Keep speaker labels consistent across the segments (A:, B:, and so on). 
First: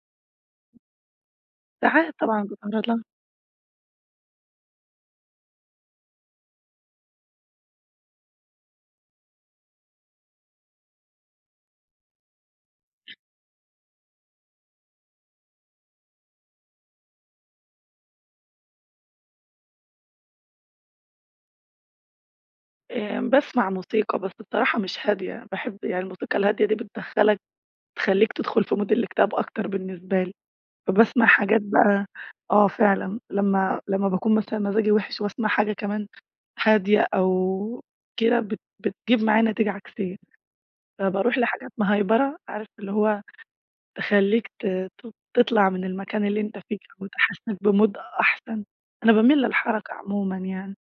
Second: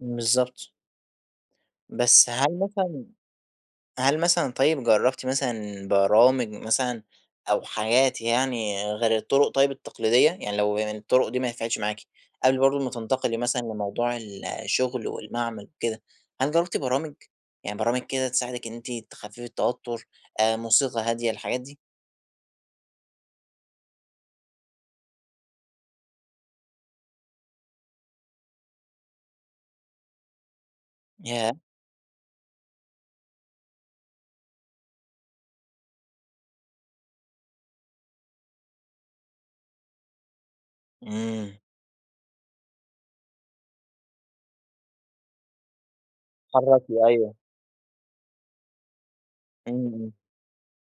A: بالضبط.
B: ساعات
A: بس
B: طبعاً
A: هل
B: بأتعرض لها.
A: مثلًا هل مثلًا طيب، جربتِ مثلًا برامج مثلًا؟ أو حاجات يعني غير الطرق طيب التقليدية؟ يعني لو الطرق دي ما نفعتش معاكِ، قبل برضو ما تنتقلي مثلًا لموضوع ال الشغل والمعمل وكده، هل جربتِ برامج؟ يعني برامج كده تساعدِك إن أنتِ تخففي التوتر آآ، موسيقى هادية الحاجات دي؟
B: آمم، باسمع موسيقى بس الصراحة مش هادية. باحب يعني الموسيقى الهادية دي بتدخلك، بتخليك تدخل في Mood الإكتئاب أكتر بالنسبة لي. فباسمع
A: ياه!
B: حاجات بقى آه، فعلًا لمّا لمّا باكون مثلًا مزاجي وحش وأسمع حاجة كمان هادية أو كده بت بتجيب معايا نتيجة عكسية، فباروح
A: امم.
B: لحاجات مهيبرة عارف اللي هو تخليك ت ت تطلع من المكان اللي أنت فيه،
A: تتحركي، أيوه.
B: وتحسسك بMood أحسن. أنا باميل للحركة
A: امم، امم.
B: عمومًا يعني،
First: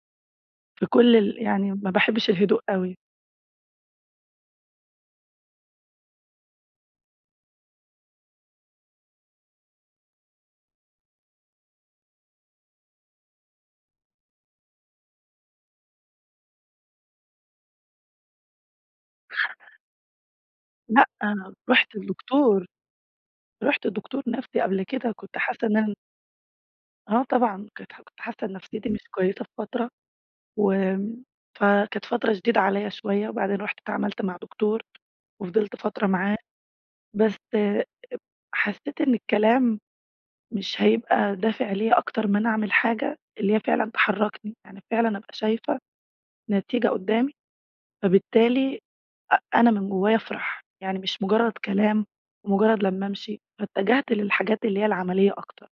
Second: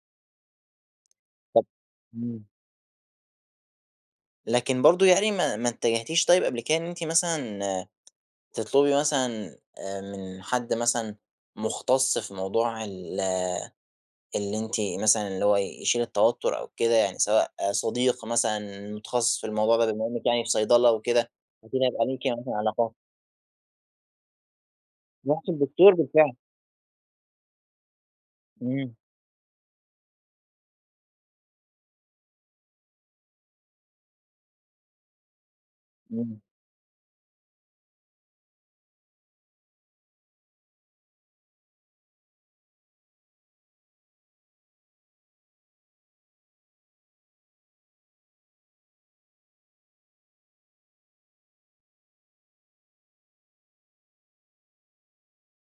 B: في كل ال
A: طَب
B: يعني ما باحبش
A: امم.
B: الهدوء أوي.
A: لكن برضو يعني ما ما اتجهتيش طيب قبل كده إن أنتِ مثلًا تطلبي مثلًا آآ من حد مثلًا، مختص في موضوع ال اللي أنتِ مثلًا اللي هو يشيل التوتر أو كده؟ يعني سواء صديق مثلًا متخصص في الموضوع ده بما إنك يعني في صيدلة
B: لأ،
A: وكده، فأكيد
B: رحت
A: هيبقى ليكِ يعني
B: لدكتور.
A: علاقات؟
B: رحت لدكتور نفسي قبل كده وكنت
A: رحتِ
B: حاسة إن
A: لدكتور
B: أنا
A: بالفعل.
B: آه طبعًا. كانت كنت حاسة إن نفسيتي
A: امم.
B: مش كويسة في فترة وآمم، فكانت فترة شديدة عليّا شوية، وبعدين رحت اتعاملت مع دكتور وفضلت فترة معاه.
A: امم.
B: بس اب حسيت إن الكلام مش هيبقى دافع ليّا أكتر ما أنا أعمل حاجة، اللي هي فعلًا تحركني. يعني فعلًا أبقى شايفة نتيجة قدامي، فبالتالي أ أنا من جوايا أفرح، يعني مش مجرد كلام ومجرد لمّا أمشي، فاتجهت للحاجات اللي هي العملية أكتر.